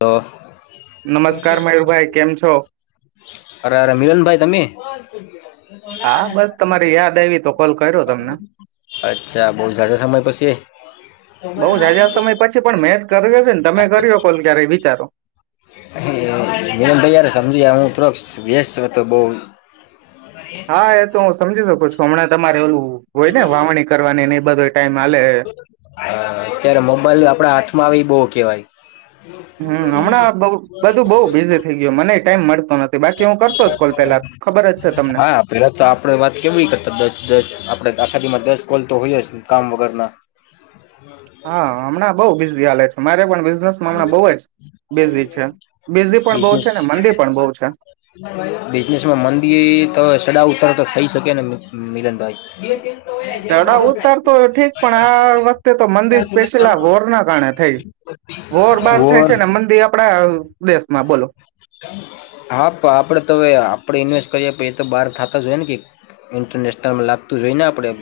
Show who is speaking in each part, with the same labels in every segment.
Speaker 1: તો
Speaker 2: નમસ્કાર મયુરભાઈ, કેમ છો?
Speaker 1: અરે અરે મિલનભાઈ તમે.
Speaker 2: હા બસ તમારી યાદ આવી તો કોલ કર્યો તમને
Speaker 1: અચ્છા બહુ ઝાઝા સમય પછી
Speaker 2: બઉ જાજા સમય પછી પણ મેચ કર્યો છે ને તમે કર્યો કોલ ક્યારેય વિચારો
Speaker 1: [unintelligible] ભાઈાર સમજુ હું તોક્ષ સ્વસ્વ તો બહુ
Speaker 2: હા એ તો હું સમજી શક છું. સોમણાથ મારે એલું હોય ને વાવણી કરવાની ની. બધા
Speaker 1: હ અત્યારે મોબાઈલ આપડા હાથમાં આવી બહુ કેવાય. [inaudible]
Speaker 2: હમ હમણાં બધું બહુ બિઝી થઈ ગયું મને ટાઈમ મળતો નથી બાકી હું કરતો જ કોલ પેલા ખબર જ છે તમને
Speaker 1: હા પેલા તો આપડે વાત કેવીડી કરતા દસ દસ આપડે આખા દસ કોલ તો હોય જ કામ વગર ના.
Speaker 2: હા હમણાં બઉ બીઝ લે તમારે પણ. બિઝનેસમાં હમણાં બહુ જ બિઝી છે બિઝી પણ બહુ
Speaker 1: બિનેસ
Speaker 2: છે ને મંદી પણ બહુ છે
Speaker 1: બિઝનેસ માં મંદી તો સડાઉ. ચડાવ તો થઈ શકે મિલનભાઈ.
Speaker 2: ચડાવ ઉતાર તો ઠીક પણ આ વખતે તો મંદિ સ્પેશિયલ આ વોર ના કારણે થઈ. બહાર થાય
Speaker 1: વોર
Speaker 2: છે ને મંદી આપડા દેશમાં બોલો
Speaker 1: હા આપડે તો હવે આપડી. કરી એ તો બહાર થતા જ હોય ને કે ઇન્ટરનેશનલમાં લાગતું હોય ને આપણેે.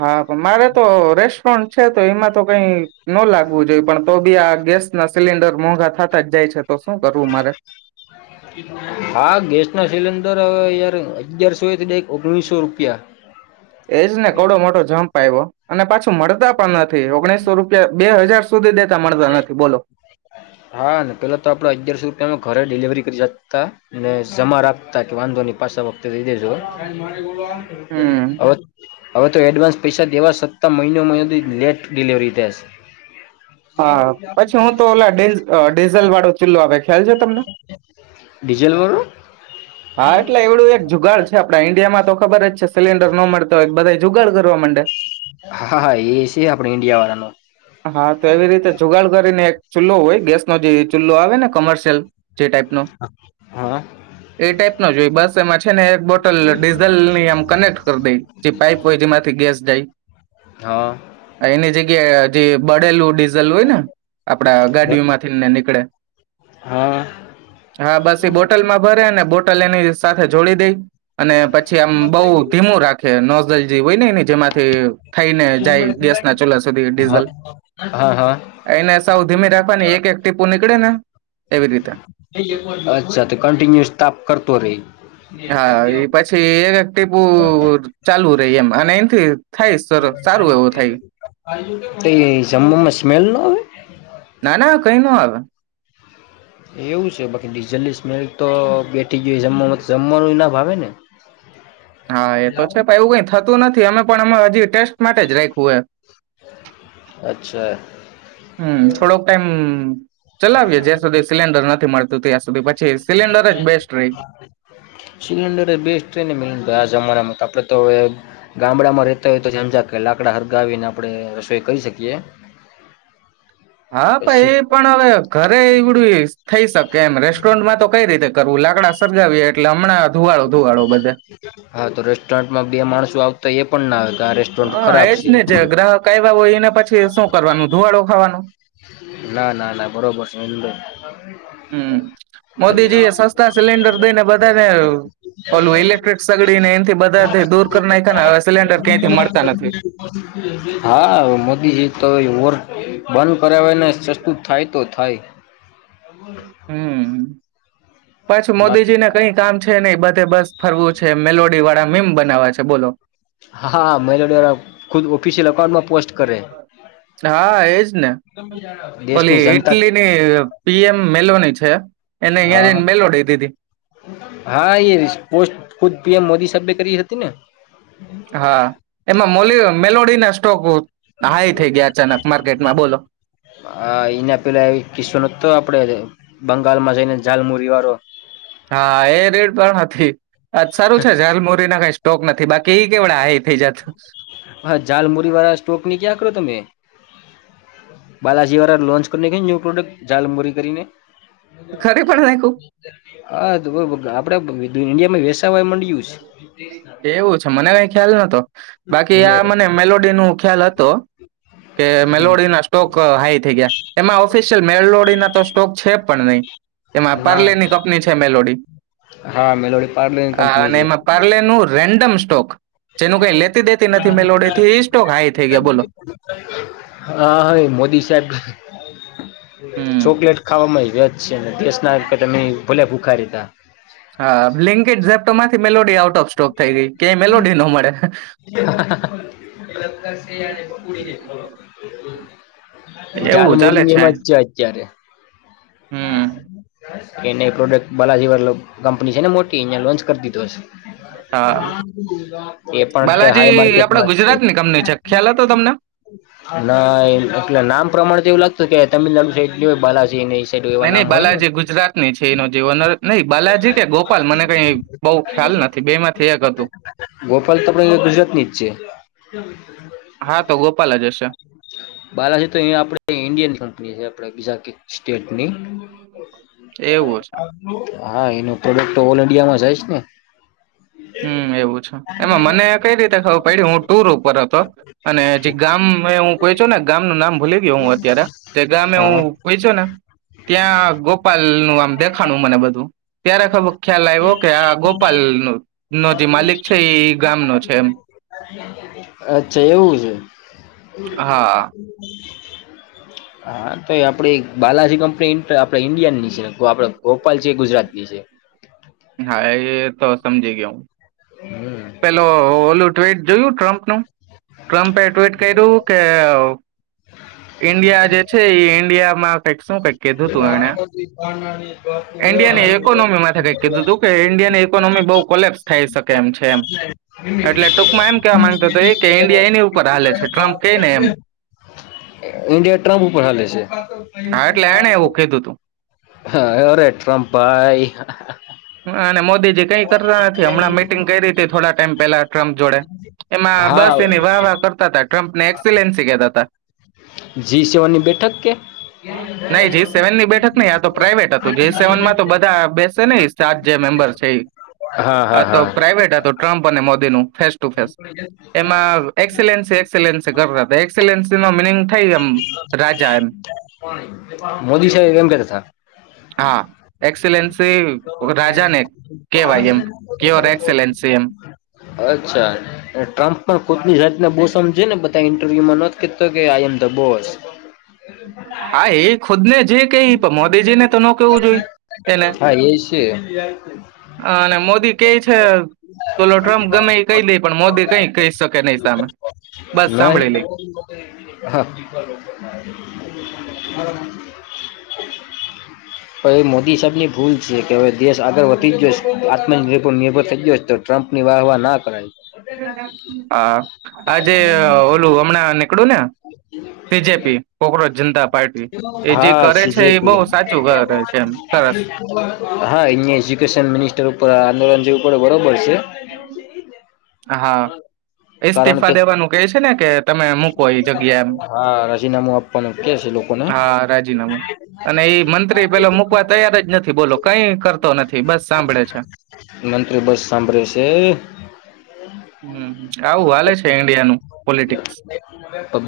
Speaker 2: હા પણ મારે તો રેસ્ટોરન્ટ છે તો એમાં તો કઈ. ન લાગવું જોઈએ પણ તો બી આ ગેસ ના સિલિન્ડર. મોંઘા થતા જ જાય છે. તો શું કરવું મારે
Speaker 1: હા ગેસ ના સિલિન્ડર. યાર અગિયાર સુો તો બેે.
Speaker 2: એજ ને કડો મોટો જમ્પ આવ્યો અને પાછી. મળતા પણ નથી ઓગણીસો રૂપિયા બે હજાર. સુધી દેતા મળતા નથી બોલો
Speaker 1: હા ને પેલા તો આપડ અગિયારસો રૂપિયામાં ઘરે ડિલિવરી. ત્રિજતા ને જમા રાખતા કે વાંધો. પાછવ.
Speaker 2: હમ
Speaker 1: [unintelligible] હવે તો એડવાન્સ. પૈસા દેવા સત્તાં મહિનોમાં લેટ ડિલિવરી દે શે.
Speaker 2: હા પછી હું તો ઓલા ડીઝલ વાળો ચુલ્લો આપે.
Speaker 1: ડીજેલ વારું.
Speaker 2: હા એટલે એવડું એક જુગાડ છે આપડા ઈન્ડિયામાં તો ખબર જ છે. સિલિન્ડર ન મળતા હોય બધા જુગાડ કરવા માંડે.
Speaker 1: હા હા એ છે આપણે ઈન્ડિયા વાળાનો
Speaker 2: હા તો એવી રીતે જુગાડ કરીને એક ચૂલ્લો હોય ગેસ ન જે ચૂલ્લો આવે ને. કમર્શિયલ. જે ટાઈપનો
Speaker 1: હા
Speaker 2: એ ટાઈપનો જોઈ બસ એમાં છે ને એક બોટલ ડીઝલની આમ કનેક્ટ કરી દઈ જે પાઈપ હોય જેમાંથી ગેસ
Speaker 1: હા
Speaker 2: જાય એની જગ્યાએ. જે બળેલું ડી. દીજલ હોય ને આપડા ગાડી
Speaker 1: બર
Speaker 2: માથી નીકદે
Speaker 1: હા
Speaker 2: હા બસ બોતલ મા ભરે ને બોટલ. કલીયાણી એની સાથે જોડી દઈ અને પછી. છે આમ બઉુ ધીમું રાખે નો દલ જે હોય એની જેમાંથી થઈને જાય ગેસ ના ચોલા સુધી
Speaker 1: હા
Speaker 2: ડીઝલ
Speaker 1: હા હા
Speaker 2: એને સાવ ધીમી રાખવાની એક એક ટીપુની એવી રીતે
Speaker 1: અચ્છા તો કંન્ટિન્યુઅસ તાપ કરતો રહી
Speaker 2: હા એ પછી એક ટીપુ ચાલુ રહી એમ અને એથી થાય સારું એવું થાય
Speaker 1: તો એ જમમાં સ્મેલ ન આવે
Speaker 2: ના ના કઈ ન આવે
Speaker 1: એવું છે બાકી ડીઝલની સ્મેલ તો બે જમવા જમવાનું ભાવેને
Speaker 2: હા એ તો છે ભ એવું કઈ થતું નથી અમે પણ અ હજી ટેસ્ટ માટે જ રાખવું હોય
Speaker 1: અચ્છા
Speaker 2: હમ થોડોક ટાઈમ ચલાવીએ જ્યાં સુધી સિલિન્ડર નથી મડતુ તયા સુધી પછી સિલિન્ડર જ બેસ્ટ રહી
Speaker 1: સિલન્ડર બેસ્ટ ટ્રેને મ આજ અમારામાં આપડ તો હ ગામડામાં રેતા હોય તો સમજ લાકડા હરગાવીને આપણે રસોઈ કરી શકીએ
Speaker 2: હા ભાઈ
Speaker 1: પછી
Speaker 2: એ પણ હવે ઘરે વડવી થઈ શકે એમ રેસ્ટોરન્ટમાં તો કઈ રીતે કરવું લાકડા સગાવીએ એટલે હમણાં ધુવાડો ધુવાળો બધે
Speaker 1: હા રેસ્ટોરન્ટમાં બે માણસો તો આવતા એ પણ ના આવે કે આ
Speaker 2: હ
Speaker 1: રેસ્ટોરન્ટ ખરાબ
Speaker 2: એજ
Speaker 1: છે
Speaker 2: ને જે ગ્રાહક આવ્યા હોય એને પછી શું કરવાનું ધુવાડો ખાવાનું
Speaker 1: ના ના ના બરોબર છે એંદર [unintelligible]
Speaker 2: હમ મોદીજી એ સસ્તા સિલિન્ડર દઈને બધાને ઓલું ઇલેક્ટ્રિક સગડીને એથી બધાથી દૂર કરી નાખ્યા ને હવે સિલિન્ડર ક્યાંથી મળતા નથી
Speaker 1: હા મોદી એ વોર બંધ કર્યાવેને સસ્તું થાય તો થાય
Speaker 2: હમ પછી
Speaker 1: બાકી
Speaker 2: મોદીજી ને કઈ કામ છે નહી બ તે બસ ફરવું છે મેલોડી વાળા મેમ બનાવા છે બોલો
Speaker 1: હા મેલોડી વાળા ખુદ ઓફિશિયલ અકાઉન્ટમાં પોસ્ટ કરે
Speaker 2: હા એજ ને ઓલી
Speaker 1: દેશની જનતા
Speaker 2: ઈટલી ની પીએમ મેલોની છે એને ઇયા
Speaker 1: હા
Speaker 2: ની મેલોડઈ દીધી
Speaker 1: હા એ પોસ્ટ ખુદ પીએમ મોદી સાહેેબ કરી કરી હતી ને
Speaker 2: હા એમા મોલી મેલોડી ને ગત [inaudible]
Speaker 1: હ એને પેલા એ કિસ્સો નો તો આપડે બંગાળમાં જઈને ઝાલમુરી વાળો
Speaker 2: હા એ રેડ પણ હતી અ સારું છે ઝાલમુરી ના કઈ સ્ટોક નથી બાકી એ કેવડા હાઈ થઈ જત
Speaker 1: હા જાલમુરી વાળા સ્ટોક નની ક્યાં કરો તમે બાલાજી વાળા લોન્ચ કરીને ન્યૂ પ્રોડક્ટ ઝાલમરી કરીને
Speaker 2: ખરી પણ નાખું
Speaker 1: હા તો બ આપડે ઇન્ડિયામાં વૈેશયા મંડયુ છે તે જ ના
Speaker 2: એવું છે મને કઈ ખ્યાલ નતો બાકી
Speaker 1: છે
Speaker 2: આ મને મેલોડી નું ખ્યાલ હતો કે મેલોડી ના સ્ટોક હાઈ થઈ ગયા એમાં ઓફિશિયલ મેલોડીના તો સ્ટોક છે પણ નહી એમાં
Speaker 1: એટલે ના
Speaker 2: પારલેની કંપની છે મેલોડી
Speaker 1: હા મેલોડી પાર્લરની કંપની
Speaker 2: અને
Speaker 1: છે
Speaker 2: એમાં પરલેનું રેન્ડમ સ્ટોક જેનું કઈ લેતી દેતી નથી મેલોડીથી એ સ્ટોક હાઈ થઈ ગયા બોલો
Speaker 1: હા હાઈ મોદી સાહેબ
Speaker 2: હમ
Speaker 1: ચોકલેટ ખાવામાં આવી છે દેશના ભોલે [inaudible] કારતા
Speaker 2: હા બ્લેન્કેટ તો માથી મેલોડી આઉટ ઓફ સ્ટોક થઈ ગઈ કય મેલોડી ન મળે એવું ચાલે છે
Speaker 1: હા
Speaker 2: હમ
Speaker 1: [inaudible] કે એને એ પ્રોડક્ટ બલાજીવાલો કંપની છે ને મોટી અહીંયા લોન્ચ કરી દીધો હશે
Speaker 2: હા
Speaker 1: એ પણ અત્યારે હાઈ
Speaker 2: બાલાજી આપડા
Speaker 1: માર્કેટમાં છે
Speaker 2: ગુજરાતની કંપની છે ખ્યાલ હતો તમને
Speaker 1: ના એટલે નામ પ્રમાણ તો એવું લાગત ક તમે ે બાલાજી એ
Speaker 2: નઈ નઈ
Speaker 1: નામ હોયને
Speaker 2: બાલાજી ગુજરાતની છે એનો જે ઓનર નહી બાલાજી કે ગોપાલ મને કઈ બઉ ખ્યાલ નથી બે માંથી એક હતું
Speaker 1: ગોપાલ તો ગુજરાતની જ છે
Speaker 2: હા તો ગોપાલ જ હશે
Speaker 1: બાલાજી તો ઇન્ડિયન કંપની. જા કે સ્ટેટ. હો
Speaker 2: એવું છે
Speaker 1: ઓલ ન્ડિયા. જાયશને.
Speaker 2: હમ એવું છે એમાં મને કઈ રીતે ખબર પડી હું ટુર ઉપર હતો અને જે ગામ હું કોઈ છો ને ગામ નું નામ ભૂલી ગય હું અત્યારે જે ગામે હું
Speaker 1: હા
Speaker 2: કોઈ છો ને. ત્યાં ગોપાલ નું આમ દેખાનું મને બધું ત્યારે ખબર ખ્યાલ આવ્યો કે આ ગોપાલ નું. નો જે માલિક છે એ ગામનો છે એમ
Speaker 1: અચ્છા એવું છે. હ
Speaker 2: હા
Speaker 1: [unintelligible] હા તો આપડી બાલાજી કંપ. આપ ઇન્ડિયા ની છે આપ ગોપાલ છે ગુજરાત ની છે.
Speaker 2: હા એ તો સમજી ગયા હું. પેલો ઓલું ટ્િટ જોયું ટ્રમ્પ. શું. ટ્રમ્પે ટ્વીટ કર્યું કે ઈન્ડિયા જે છે એ ઈન્ડિયા. [inaudible] શું કઈ કીધું તું એણે ઈન્ડિયાની ઈકોનોમીમાં કઈ કીધું તું કે ઇન્ડિયાની ઇકોનોમી બઉુ કોલેપ્સ થાય શકે એમ છે એમ. એટલે ટૂંકમાં એમ કેવા માંગતો હતો એ કે ઇન્ડિયા એની ઉપર હાલે છે ટ્રમ્પ કહે ને એમ
Speaker 1: ઇન્ડિયા ટ્રમ્પ ઉપર હાલે છે.
Speaker 2: કધું તું.
Speaker 1: હા એરે ટ્રમપાઈ.
Speaker 2: અને મોદીજી કઈક. નથી હમણાં મિટિંગ કરી હતી થોડા ટાઈમ પહેલા. ટ્રમ્પ જોડે. એમાં
Speaker 1: હા
Speaker 2: બસ એને વાહ વાહ કરતા તા. ટ્રમ્પ ને એક્સલેન્સી કહેતા હતા.
Speaker 1: જી સેવનની બેઠક કે
Speaker 2: નહી જી સેવન ની બેઠક નહી આ તો પ્રાઇવેટ હતું જી સેવનમાં તો બધા બેસે નહીિ. સાત જે મેમ્બર છે
Speaker 1: હા હા
Speaker 2: તો
Speaker 1: હા
Speaker 2: પ્રાઇવેટ હતો ટ્રમ્પ અને મોદી. ન ફે. એમાંલેન્લેન્. એક્સલન્સીમાં મિનિંગ થઈ એમ રાજા એમ.
Speaker 1: મોદી સાહેબ એમ કેતા હતા.
Speaker 2: એક્સલેન્સ. રાજાને કેવા એમ ક્યોર એક્સેલસ એમ.
Speaker 1: અચ્છા ટ્રમ્પ પણ કોટની જાતના બોસજે ને બધા ઇન્ટરવ્યુમાં નતો કે આઈ એમ ધ બોસ.
Speaker 2: હા એ ખુદ ને જે કે મોદીજી ને તો નો કેવું જોઈએ. કે ને
Speaker 1: હા એ છે.
Speaker 2: [inaudible] અ મોદી કે છે. છે. ઓલો ટ્રમ્પ ગમે એ કહી દઈ પણ મોદી કઈ કહી શકે નહી સામે બસ સાંભળી લઈ.
Speaker 1: નહી હા એ મોદી સાહેબ ની ભૂલ છે કે હવે દેશ આગળ વધી જશે આત્મનિર્ભર નિર્ભર થઈ જ ગયો છે. તો ટ્રમ્પ ની વાહ વાહ ના કરાય.
Speaker 2: હા આજે ઓલું હમણાં નીકળું ને સીજેપી કોક્રોચ જનતા પાર્ટી એ જે
Speaker 1: હા
Speaker 2: કરે છે એ બહુ સાચું કરે છે એમ સરસ
Speaker 1: હા અ એજુકેશન મિનિસ્ટર ઉપર આંદોલન જે ઉપર બરોબર છે.
Speaker 2: [inaudible] હા ઇસ્તીફા દેવાનું કે છે ને કે તમે મૂકો ઈ જગ્યા
Speaker 1: હા રાજીનામું આપવાનું કે છે લોકોને
Speaker 2: [inaudible] હા રાજીનામું અને એ મંત્રી પેલો મૂકવા તૈયાર જ નથી બોલો કઈ કરતો નથી બસ સાંભળે છે.
Speaker 1: મંત્રી બસ સાંભળે છે
Speaker 2: હમ્મ આવું હાલે છે ઈન્ડિયાનું પોલિટિક્સ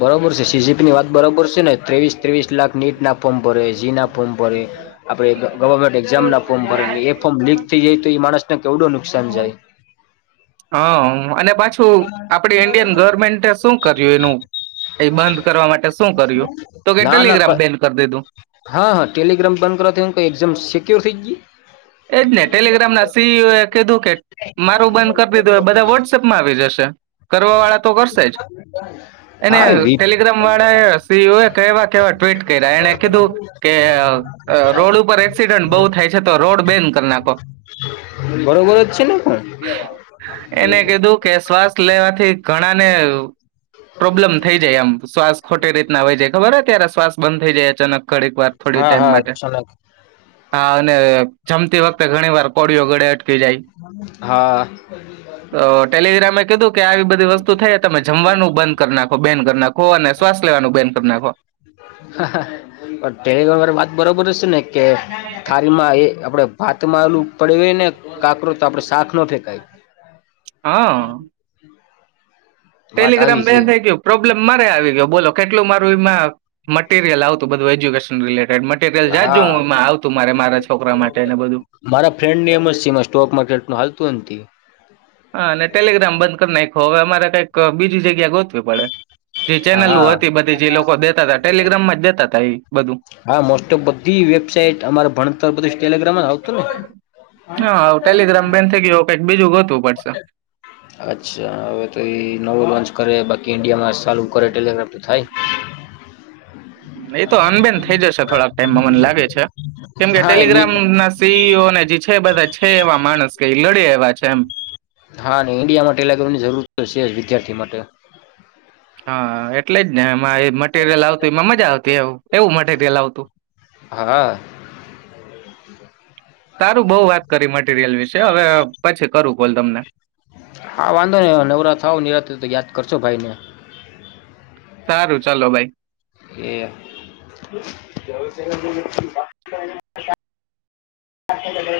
Speaker 1: બરોબર છે સીજીપીની વાત બરોબર છે ને ત્રેવીસ ત્રેવીસ લાખ નીટના ફો ભરે જીના ફોર્મ ભરે આપડે ગવર્મેન્ટ એક્ઝામ ના ફોર્મ ભરે ને એ ફોર્મ લીક થઈ જાય તો એ માણસ કેવડું નુકસાન જાય.
Speaker 2: હ અને પાછું આપડી ઈન્ડિયન ગવર્મેન્ટે શું કર્યું એનું એ બંધ કરવા માટે શું કર્યું તો કે
Speaker 1: ના ના
Speaker 2: ટેલિગ્રામ બેન કરી દીધું
Speaker 1: હા હા ટેલિગ્રામ બંધ કરવા એક્ઝામ સિક્યોર થઈ જાય. [inaudible]
Speaker 2: એજ ને ટેલિગ્રામ ના સીઈઓ એ કીધું કે મારું બંધ કરી દીધું બધા વોટ્સએપમાં આવી જશે કરવા વાળા તો કરશે જ એને
Speaker 1: હા
Speaker 2: ટેલિગ્રામ વાળા સીઓ એ કહેવા કેવા ટ્વીટ કર્યા એને કીધું કે રોડ ઉપર એક્સિડન્ટ બહુ થાય છે તો રોડ બેન કરી નાખો
Speaker 1: બરોબર જ છે ને પણ
Speaker 2: [inaudible] એને કીધું કે શ્વાસ લેવાથી ઘણાને પ્રોબ્લેમ થઈ જાય એમ શ્વાસ ખોટી રીતના હોય જાય ખબર હોય ત્યારે શ્વાસ બંધ થઈ જાય અચાનક ઘડીક વાર થોડી
Speaker 1: હા
Speaker 2: ટાઈમ
Speaker 1: હા
Speaker 2: માટે
Speaker 1: અચાનક
Speaker 2: હા અને જમતી વખતે ઘણી વાર કોડીઓ ગળે અટ
Speaker 1: હા
Speaker 2: અ ટેલિગ્રામે કીધું કે આવી બધી વસ્તુ થઈ તમે જમવાનું બંધ કરી નાખ બેન કરી નાખો અને શ્વાસ લેવાનું બેન કરી નાખો.
Speaker 1: [unintelligible] વાત બરોબર શે ને. કે થાળી માં એ આપણેે ભાતમાં એલું પડવે ને કાકરો હોય તો આપડે શાક ન ફેંકાય.
Speaker 2: હા.
Speaker 1: વાત
Speaker 2: ટેલિગ્રામ
Speaker 1: આવી
Speaker 2: બેન
Speaker 1: છે
Speaker 2: થઇ ગયું પ્રોબ્લેમ મારે આવી ગયો બોલો કેટલું મારું એમાં મટીરયલ આવતું બધું એજ્યુકેશન રિલે
Speaker 1: હા
Speaker 2: મારા છોકરા માટે ને બધું
Speaker 1: મારા ફ્રેન્ડ ને એમ જ છે માં સ્ટોક માર્કેટ નો હાલ [inaudible]
Speaker 2: હા અને ટેલિગ્રામ બંધ કરી નાખો હવે અમારે બીજી જગ્યા ગોતવી પડે જે
Speaker 1: હા
Speaker 2: ચેનલો
Speaker 1: હા
Speaker 2: હતી બધી જે લોકો દેતા હતા ટેલિગ્રામમાં જ દેતા હતા એ બધું
Speaker 1: હા મોસ્ટ ઓફ બધી વેબસાઇટ અમારે ભણતર બધી સ્ટેલી
Speaker 2: હા ટેલિગ્રામ બેન થઈ ગયો
Speaker 1: [unintelligible]
Speaker 2: કઈક બીજું ગોત
Speaker 1: અચ્છા હવે તો ઈ [unintelligible] કરેએ બાક કે ઇન્ડિયામાં સાલું કરે ટેલિગ્રાફ તો થાય. [inaudible]
Speaker 2: એતો તો અન બેેન થઈ જશે થોડાક ટાઈમમાં મને લાગે છે કેમ કે
Speaker 1: હા એની
Speaker 2: ટેલિગ્રામ ના સીઈઓને જે છે બધા છે એવા માણસ કે લડે વા છે એમ
Speaker 1: હા ઇન્ડિયામાં ટેલિકોમની જરૂર તો છે જ વિદ્યાર્થી માટે
Speaker 2: હા એટલે જ ને એમ માં એ મટેરિયલ આવતુંમાં મજા આવતી એવું મટીરિયલ આવતું
Speaker 1: હા
Speaker 2: સારું બઉ વાત કરી મટીરિયલ વિશે હવે પછી કરું કોલ તમને.
Speaker 1: હા વાંધો નહી નવરા થાવ નિરાંતે તો યાદ કરશો ભાઈને
Speaker 2: સારું ચાલો ભાઈ
Speaker 1: [inaudible]